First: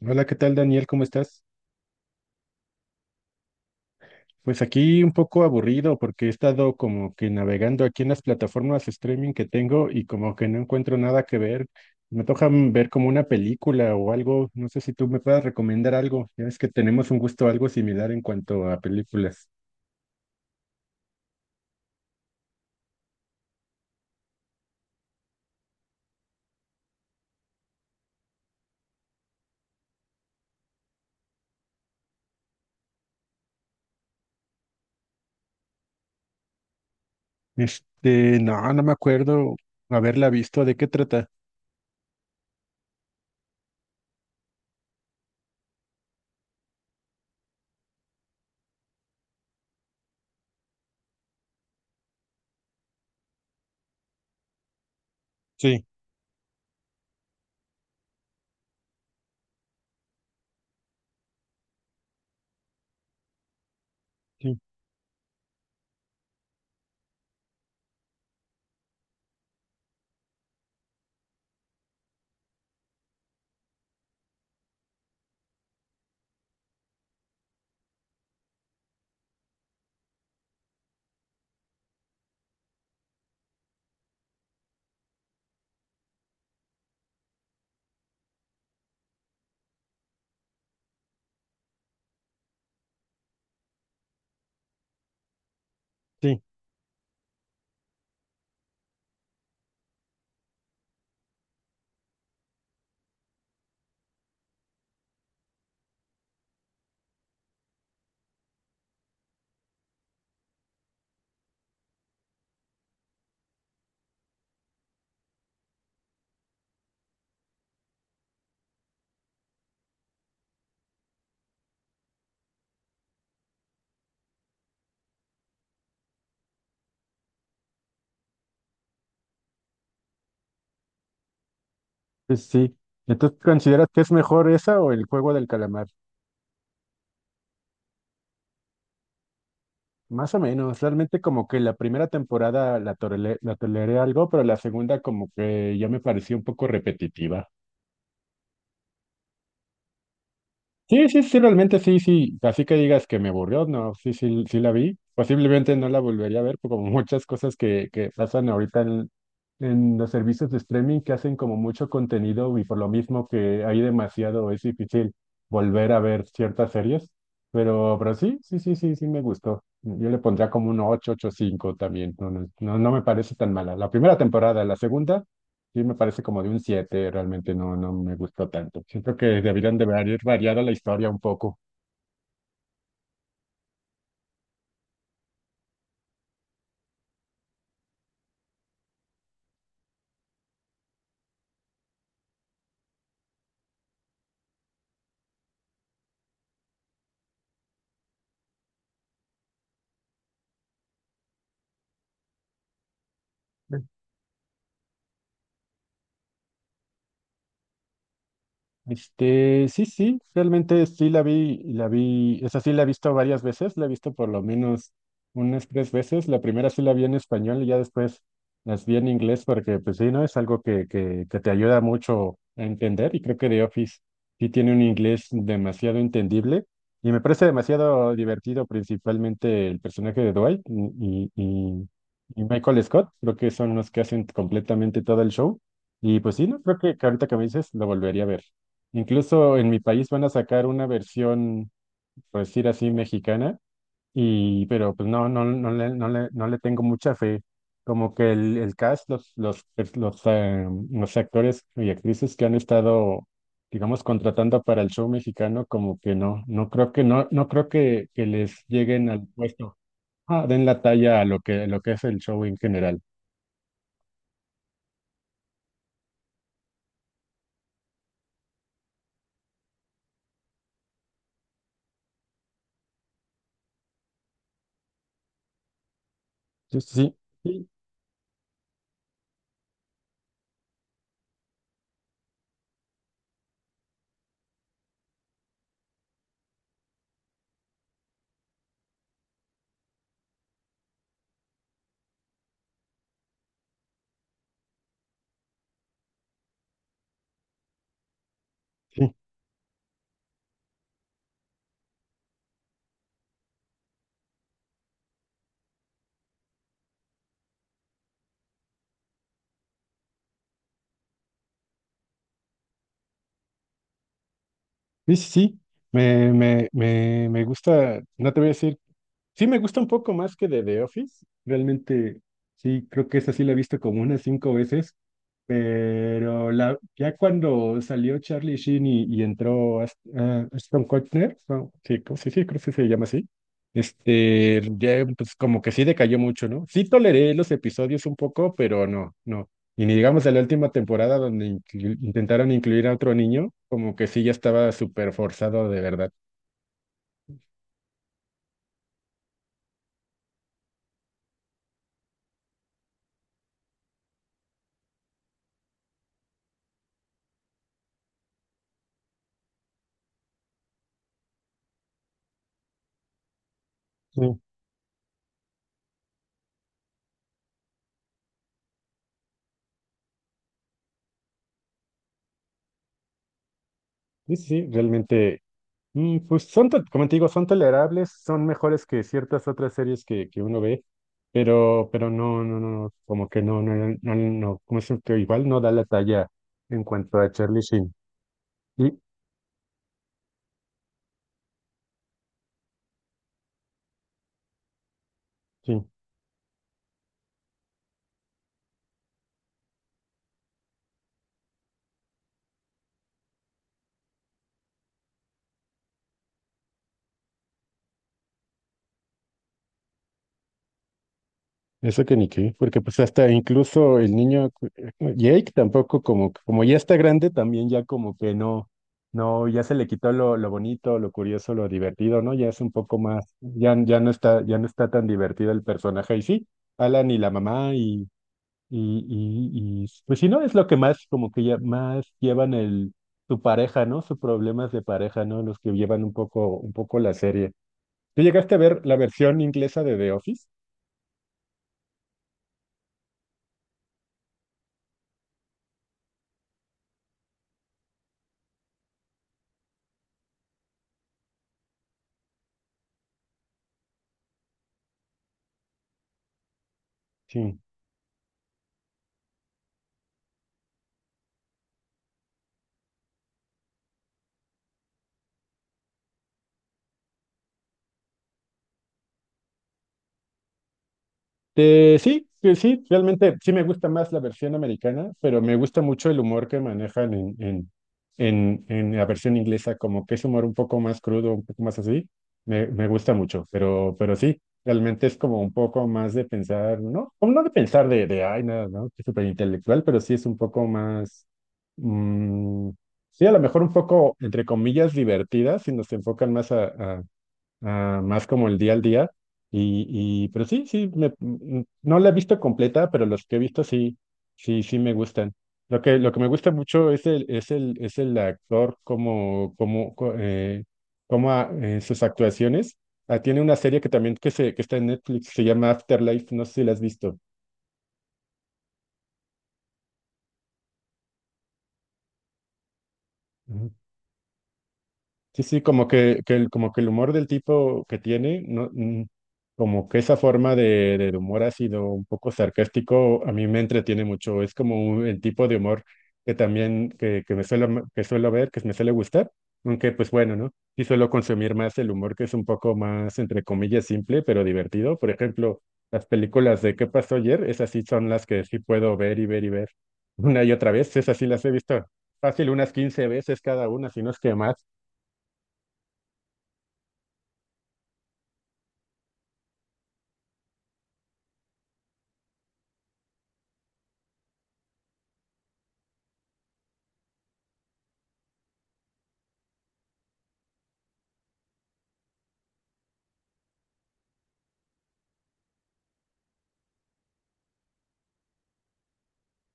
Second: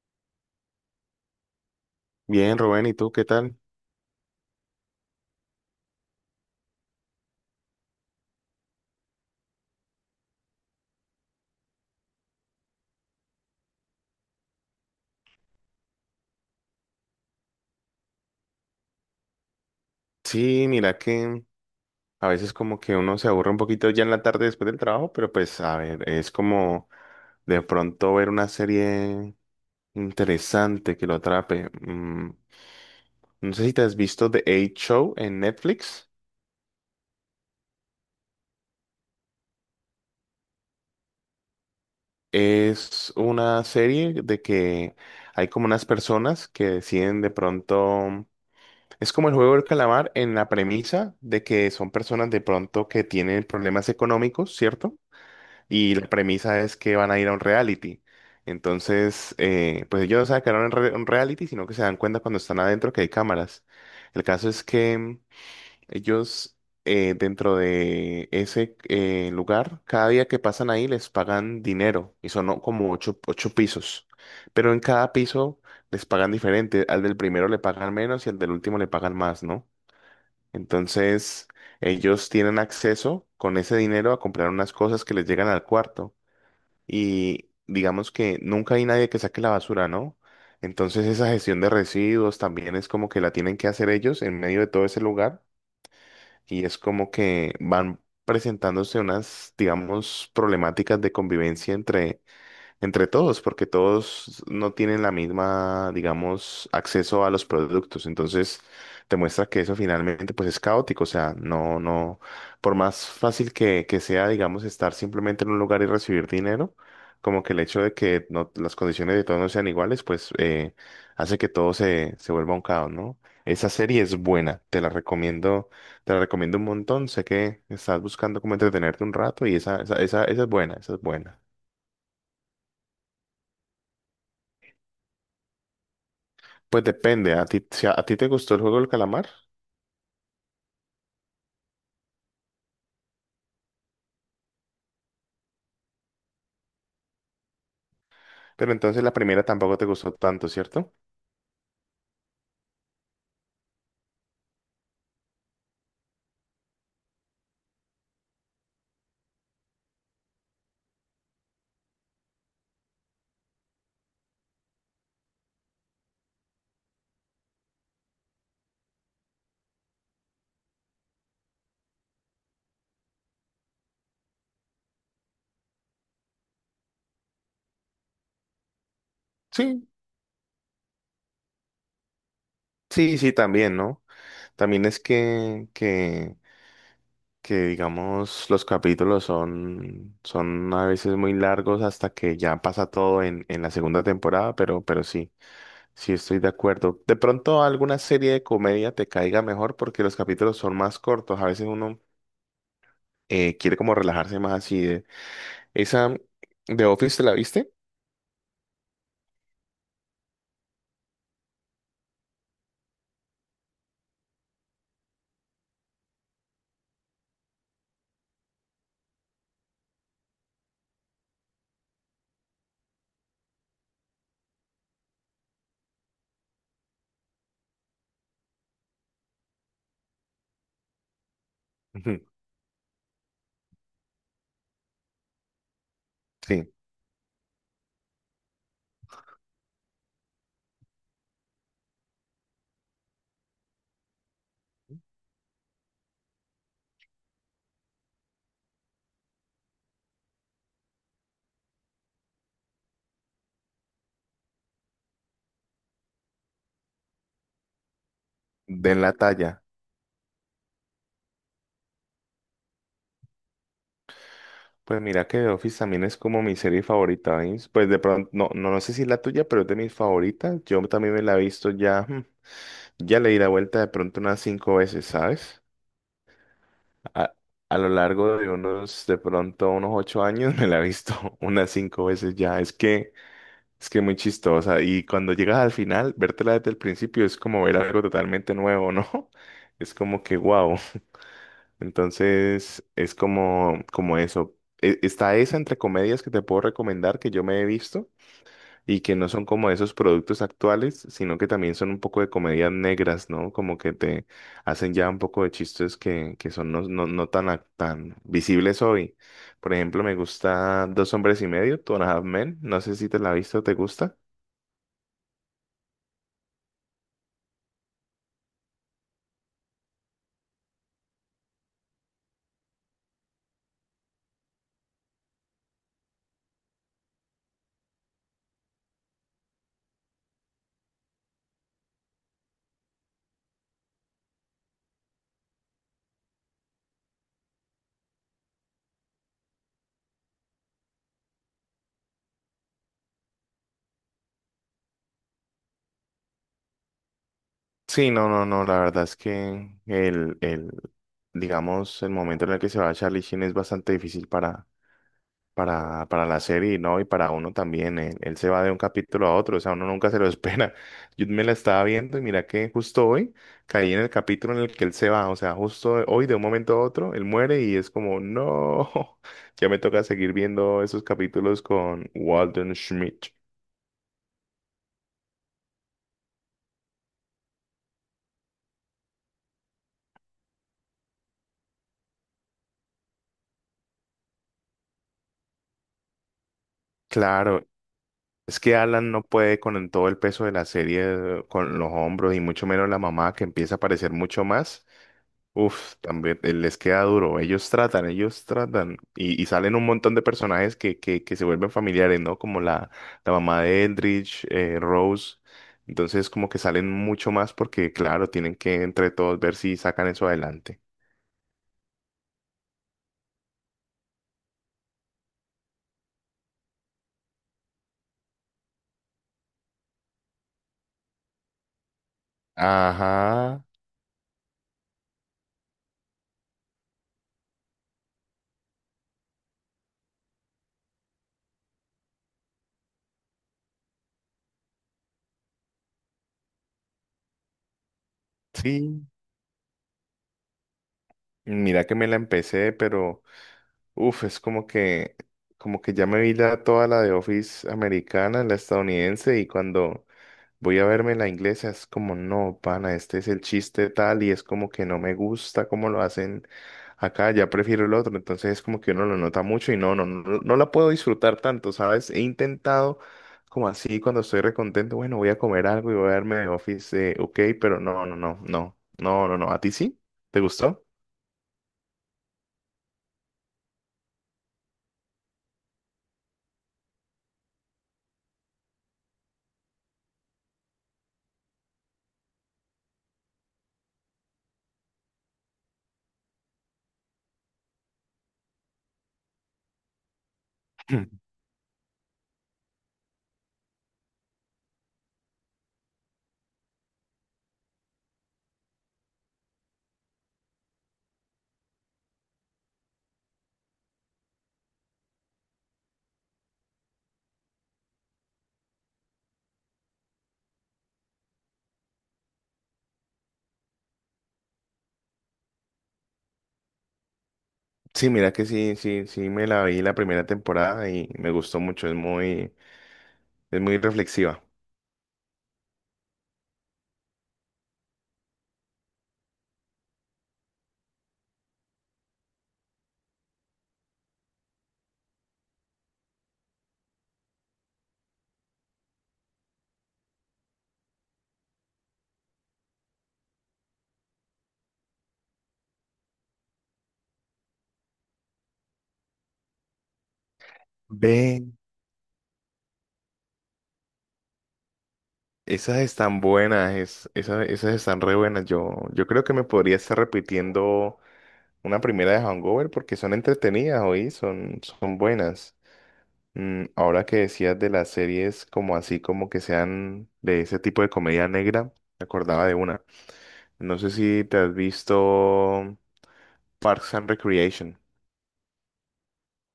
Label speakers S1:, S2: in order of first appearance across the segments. S1: Hola, ¿qué tal, Daniel? ¿Cómo estás?
S2: Bien, Rubén, ¿y tú qué tal?
S1: Pues aquí un poco aburrido porque he estado como que navegando aquí en las plataformas streaming que tengo y como que no encuentro nada que ver. Me toca ver como una película o algo. No sé si tú me puedas recomendar algo. Ya ves que tenemos un gusto algo similar en cuanto a películas.
S2: Sí, mira que a veces como que uno se aburre un poquito ya en la tarde después del trabajo, pero pues a ver, es como de pronto ver una serie interesante que lo atrape. No sé si te has visto The Eight Show en Netflix.
S1: Este, no, no me acuerdo haberla visto. ¿De qué trata?
S2: Es una serie de que hay como unas personas que deciden de pronto. Es como el juego del calamar en la premisa de que son personas de pronto que tienen problemas económicos, ¿cierto?
S1: Sí,
S2: Y la premisa es que van a ir a un reality. Entonces, pues ellos no saben que era un reality, sino que se dan cuenta cuando están adentro que hay cámaras. El caso
S1: sí,
S2: es que ellos dentro de ese lugar, cada día que pasan ahí les pagan dinero y son, ¿no?, como ocho pisos. Pero en cada piso les pagan diferente. Al del primero le pagan menos y al del último le pagan más, ¿no? Entonces, ellos tienen acceso con ese dinero a comprar unas cosas que les llegan al cuarto, y digamos que nunca hay nadie que saque la basura, ¿no? Entonces esa gestión de residuos también es como que la tienen que hacer ellos en medio de todo ese lugar,
S1: sí,
S2: y es como que van presentándose unas, digamos, problemáticas de convivencia entre todos, porque todos no tienen la misma, digamos, acceso a los productos. Entonces, te muestra que eso finalmente pues es caótico. O sea, no, no, por más fácil que sea, digamos, estar simplemente en un lugar y recibir dinero, como que el hecho de que no, las condiciones de todos no sean iguales, pues hace que todo se vuelva un caos, ¿no? Esa serie es buena, te la recomiendo un montón. Sé que estás buscando como entretenerte un rato, y esa es buena, esa es buena.
S1: pues sí. Entonces, ¿consideras que es mejor esa o el juego del calamar?
S2: Pues depende, a ti, si a ti te gustó el juego del calamar,
S1: Más o menos, realmente como que la primera temporada la toleré algo, pero la segunda como que ya me pareció un poco repetitiva.
S2: pero entonces la primera tampoco te gustó tanto, ¿cierto?
S1: Sí, sí, sí, realmente sí, sí. Así que digas que me aburrió, no, sí, sí, sí la vi. Posiblemente no la volvería a ver, por como muchas cosas que pasan ahorita en los servicios de streaming que hacen como mucho contenido y por lo mismo que hay demasiado, es difícil volver a ver ciertas series. Pero sí, sí, sí, sí, sí me gustó. Yo le pondría como un 8, 8 5 también. No, no, no, no me parece tan mala. La primera temporada, la segunda. Sí, me parece como de un siete, realmente no, no me gustó tanto. Siento que deberían de
S2: Sí,
S1: haber variado la historia un poco.
S2: sí, sí, también, ¿no? También es que, digamos, los capítulos son a veces muy largos hasta que ya pasa todo en, la segunda temporada, pero sí, sí estoy de acuerdo. De pronto alguna serie de comedia te caiga mejor porque los capítulos son más cortos, a veces uno quiere como relajarse más así de. ¿Esa de Office te la viste?
S1: Este, sí, sí, realmente sí la vi, esa sí la he visto varias veces, la he visto por lo menos unas tres veces. La primera sí la vi en español y ya después las vi en inglés porque, pues sí, ¿no? Es algo que te ayuda mucho a entender, y creo que The Office sí tiene un inglés demasiado entendible y me parece demasiado divertido, principalmente el personaje de Dwight y, y,
S2: Ujú.
S1: y Michael Scott. Creo que son los que hacen completamente todo el show. Y pues sí, no,
S2: Sí.
S1: creo que ahorita que me dices lo volvería a ver. Incluso en mi país van a sacar una versión, por decir así, mexicana, y pero pues no, no, no le tengo mucha fe. Como que el cast, los actores y actrices que han estado, digamos, contratando para el show mexicano, como que no, no creo que les
S2: Den
S1: lleguen
S2: la
S1: al
S2: talla.
S1: puesto, ah, den la talla a lo que es el show en general.
S2: Pues mira que The Office también es como mi serie favorita, ¿veis? Pues de pronto, no, no, no sé si es la tuya, pero es de mis favoritas. Yo también me la he visto ya, ya le di la vuelta de pronto unas cinco veces, ¿sabes?
S1: Yo sí, sí,
S2: A,
S1: sí,
S2: a lo largo de unos, de pronto unos 8 años me la he visto unas cinco veces ya. Es que muy chistosa. Y cuando llegas al final, vértela desde el principio es como ver algo totalmente nuevo, ¿no? Es como que wow. Entonces, es como, eso. Está esa entre comedias que te puedo recomendar que yo me he visto y
S1: sí, sí,
S2: que no son como esos productos actuales, sino que también son un poco de comedias negras, ¿no? Como que te hacen ya un poco de chistes que, son no, no, no tan, tan visibles hoy. Por ejemplo, me gusta Dos Hombres y Medio, Two and a Half Men. No sé si te la has visto, ¿te gusta?
S1: sí, sí. Me gusta, no te voy a decir. Sí, me gusta un poco más que de The Office. Realmente, sí, creo que esa sí la he visto como unas cinco veces, pero ya cuando salió Charlie Sheen y entró Ashton Kutcher, no, sí, sí, creo que sí se llama así. Este, ya pues como que sí decayó mucho, ¿no? Sí toleré los episodios un poco, pero no, no. Y ni digamos de la última temporada donde intentaron incluir a otro niño, como que sí ya estaba súper forzado de verdad.
S2: Sí, no, no, no, la verdad es que el, digamos, el momento en el que se va Charlie Sheen es bastante difícil para la serie y no, y para uno también. Él se va de un capítulo a otro, o sea, uno nunca se lo espera. Yo me la estaba viendo y mira que justo hoy caí en el
S1: Sí,
S2: capítulo en el que él se va, o sea, justo hoy de un momento a otro, él muere y es como, no, ya me toca seguir viendo esos capítulos con Walden Schmidt.
S1: sí, sí, realmente. Pues son, como te digo, son tolerables, son mejores que ciertas otras series que uno ve, pero no, no, no, como que no, no, no, no, no, como es que igual no da la talla en cuanto a Charlie
S2: Claro.
S1: Sheen.
S2: Es que
S1: Y
S2: Alan no puede con todo el peso de la serie, con los hombros, y mucho menos la mamá que empieza a aparecer mucho más.
S1: sí,
S2: Uf, también les queda duro. Ellos tratan, ellos tratan. Y salen un montón de personajes que, se vuelven familiares, ¿no? Como la mamá de Eldridge, Rose. Entonces, como que salen mucho más porque, claro, tienen que entre todos ver si sacan eso adelante.
S1: eso que ni qué, porque pues hasta incluso el niño, Jake, tampoco, como, como ya está grande, también ya como que no, no, ya se le quitó lo bonito, lo curioso, lo divertido, ¿no? Ya es un poco más,
S2: Ajá,
S1: ya, ya no está tan divertido el personaje y sí. Alan y la mamá y pues si no, es lo que más, como que ya más llevan su pareja, ¿no? Sus problemas de pareja, ¿no? Los que llevan un poco la serie. ¿Tú llegaste a ver la
S2: sí.
S1: versión inglesa de The Office?
S2: Mira que me la empecé, pero uf, es como que ya me vi toda la de Office americana, la estadounidense, y cuando. Voy a verme la inglesa, es como, no, pana, este es el chiste tal, y es como que no me gusta cómo lo hacen acá, ya
S1: Sí.
S2: prefiero el otro, entonces es como que uno lo nota mucho y no, no, no, no la puedo disfrutar tanto, ¿sabes? He intentado como así cuando estoy recontento, bueno, voy a comer algo y voy a verme de Office, ok, pero no, no, no, no, no, no, no, ¿a ti sí? ¿Te gustó?
S1: Sí, que sí, realmente sí me gusta más la versión americana, pero me gusta mucho el humor que manejan en la versión inglesa, como que es humor un poco más crudo, un poco más así, me gusta mucho, pero sí, realmente es como un poco más de pensar, ¿no? Como no de pensar de ay, nada, ¿no? Que es súper intelectual, pero sí es un poco más, mm, sí, a lo mejor un poco, entre comillas, divertida, si nos enfocan más a- más como el día al día. Y, y pero sí, sí, no la he visto completa, pero los que he visto sí, sí, sí me gustan. Lo que me gusta mucho es el actor como, en sus actuaciones. Ah, tiene una serie que también que está en Netflix, se llama Afterlife, no sé si la has visto.
S2: Sí, mira que sí, sí, sí, me la vi la primera temporada y me gustó mucho, es muy. Es muy reflexiva.
S1: Sí, sí, como que el, como que el humor del tipo que tiene, no, como que esa forma del humor ácido, un poco sarcástico, a mí me entretiene mucho. Es como el tipo de humor que también, que me suelo ver, que me suele gustar, aunque pues bueno, ¿no? Sí suelo consumir más el humor que es un poco más, entre comillas, simple, pero divertido. Por ejemplo, las películas de ¿Qué pasó ayer? Esas sí son las que sí puedo ver y ver y ver una y otra vez. Esas sí las
S2: Ve,
S1: he visto fácil unas 15 veces cada una, si no es que más.
S2: esas están buenas, esas están re buenas. Yo creo que me podría estar repitiendo una primera de Hangover porque son entretenidas, hoy son, buenas. Ahora que decías de las series como así, como que sean de ese tipo de comedia negra, me acordaba de una. No sé si te has visto Parks and Recreation.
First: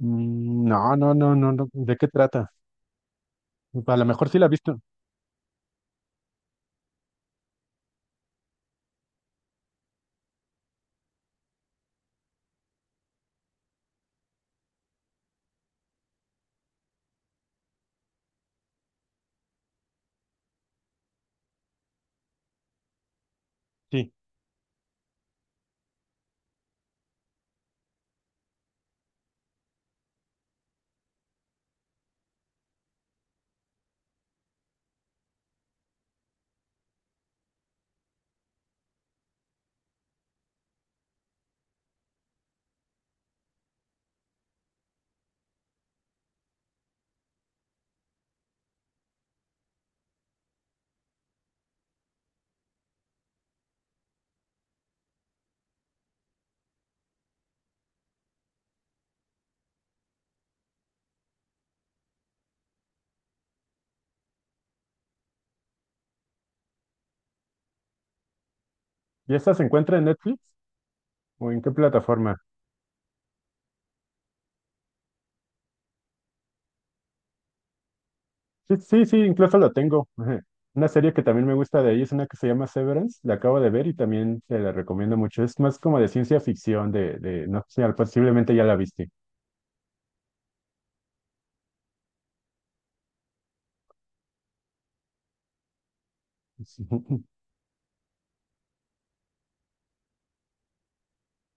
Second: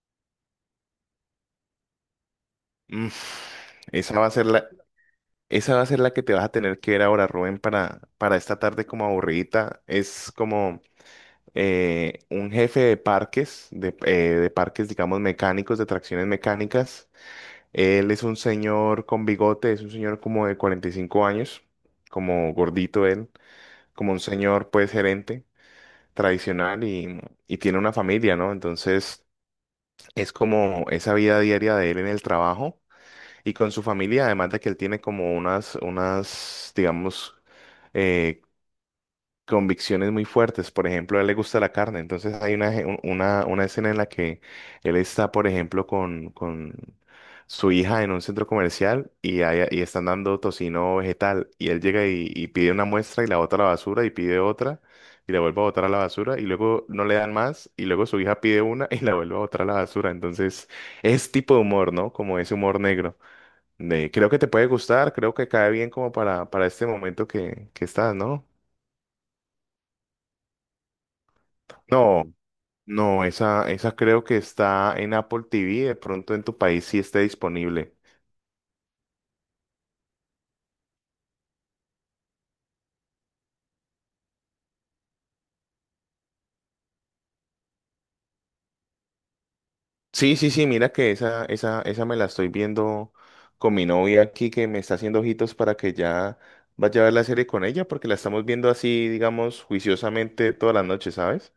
S1: Mm. No, no, no, no, no. ¿De qué trata?
S2: Mm,
S1: A lo
S2: esa va
S1: mejor
S2: a
S1: sí la
S2: ser
S1: he
S2: la,
S1: visto.
S2: Esa va a ser la que te vas a tener que ver ahora, Rubén, para, esta tarde como aburridita. Es como un jefe de parques, de parques, digamos, mecánicos, de tracciones mecánicas. Él es un señor con bigote, es un señor como de 45 años, como gordito él,
S1: Sí.
S2: como un señor, pues, gerente tradicional, y tiene una familia, ¿no? Entonces, es como esa vida diaria de él en el trabajo y con su familia, además de que él tiene como unas, digamos, eh, convicciones muy fuertes. Por ejemplo, a él le gusta la carne. Entonces hay una, je- un- una escena en la que él está, por ejemplo, con su hija en un centro comercial, y están dando tocino vegetal. Y él llega y pide una muestra y la bota a la basura y pide otra y la vuelve a botar a la basura, y luego no le dan más, y luego su hija pide una y la vuelve a botar a la basura. Entonces es tipo de humor, ¿no? Como ese humor negro. Creo que te puede gustar, creo que cae bien como para, este momento que estás, ¿no?
S1: ¿Y esa se encuentra en Netflix o en qué
S2: No,
S1: plataforma?
S2: no, esa creo que está en Apple TV, de pronto en tu país sí esté disponible.
S1: Sí, sí, sí, incluso la tengo. Ajá. Una serie que también me gusta de ahí es una que se llama Severance. La acabo de ver y también te la recomiendo mucho. Es más como de ciencia ficción, de no sé, posiblemente ya la viste.
S2: Sí, sí, sí, mira que esa me la estoy viendo con mi novia aquí que me está haciendo ojitos para que ya
S1: Sí.
S2: vaya a ver la serie con ella, porque la estamos viendo así, digamos, juiciosamente todas las noches, ¿sabes?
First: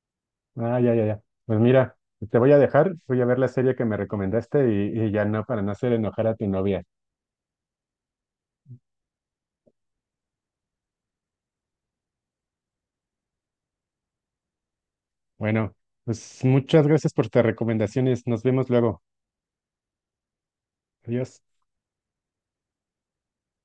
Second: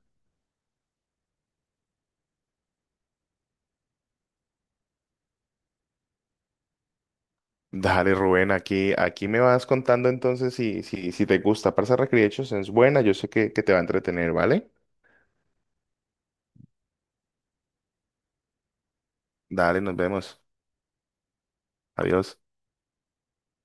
S1: Ah, ya, ya, ya. Pues mira, te voy a dejar, voy a ver la serie que me recomendaste y ya no, para no hacer enojar a tu novia.
S2: Dale, Rubén, aquí me vas contando entonces si, te gusta. Parsa Recreations es buena, yo sé que te va a entretener, ¿vale?
S1: Bueno, pues muchas gracias por tus recomendaciones. Nos vemos luego.
S2: Dale, nos vemos.
S1: Adiós.
S2: Adiós.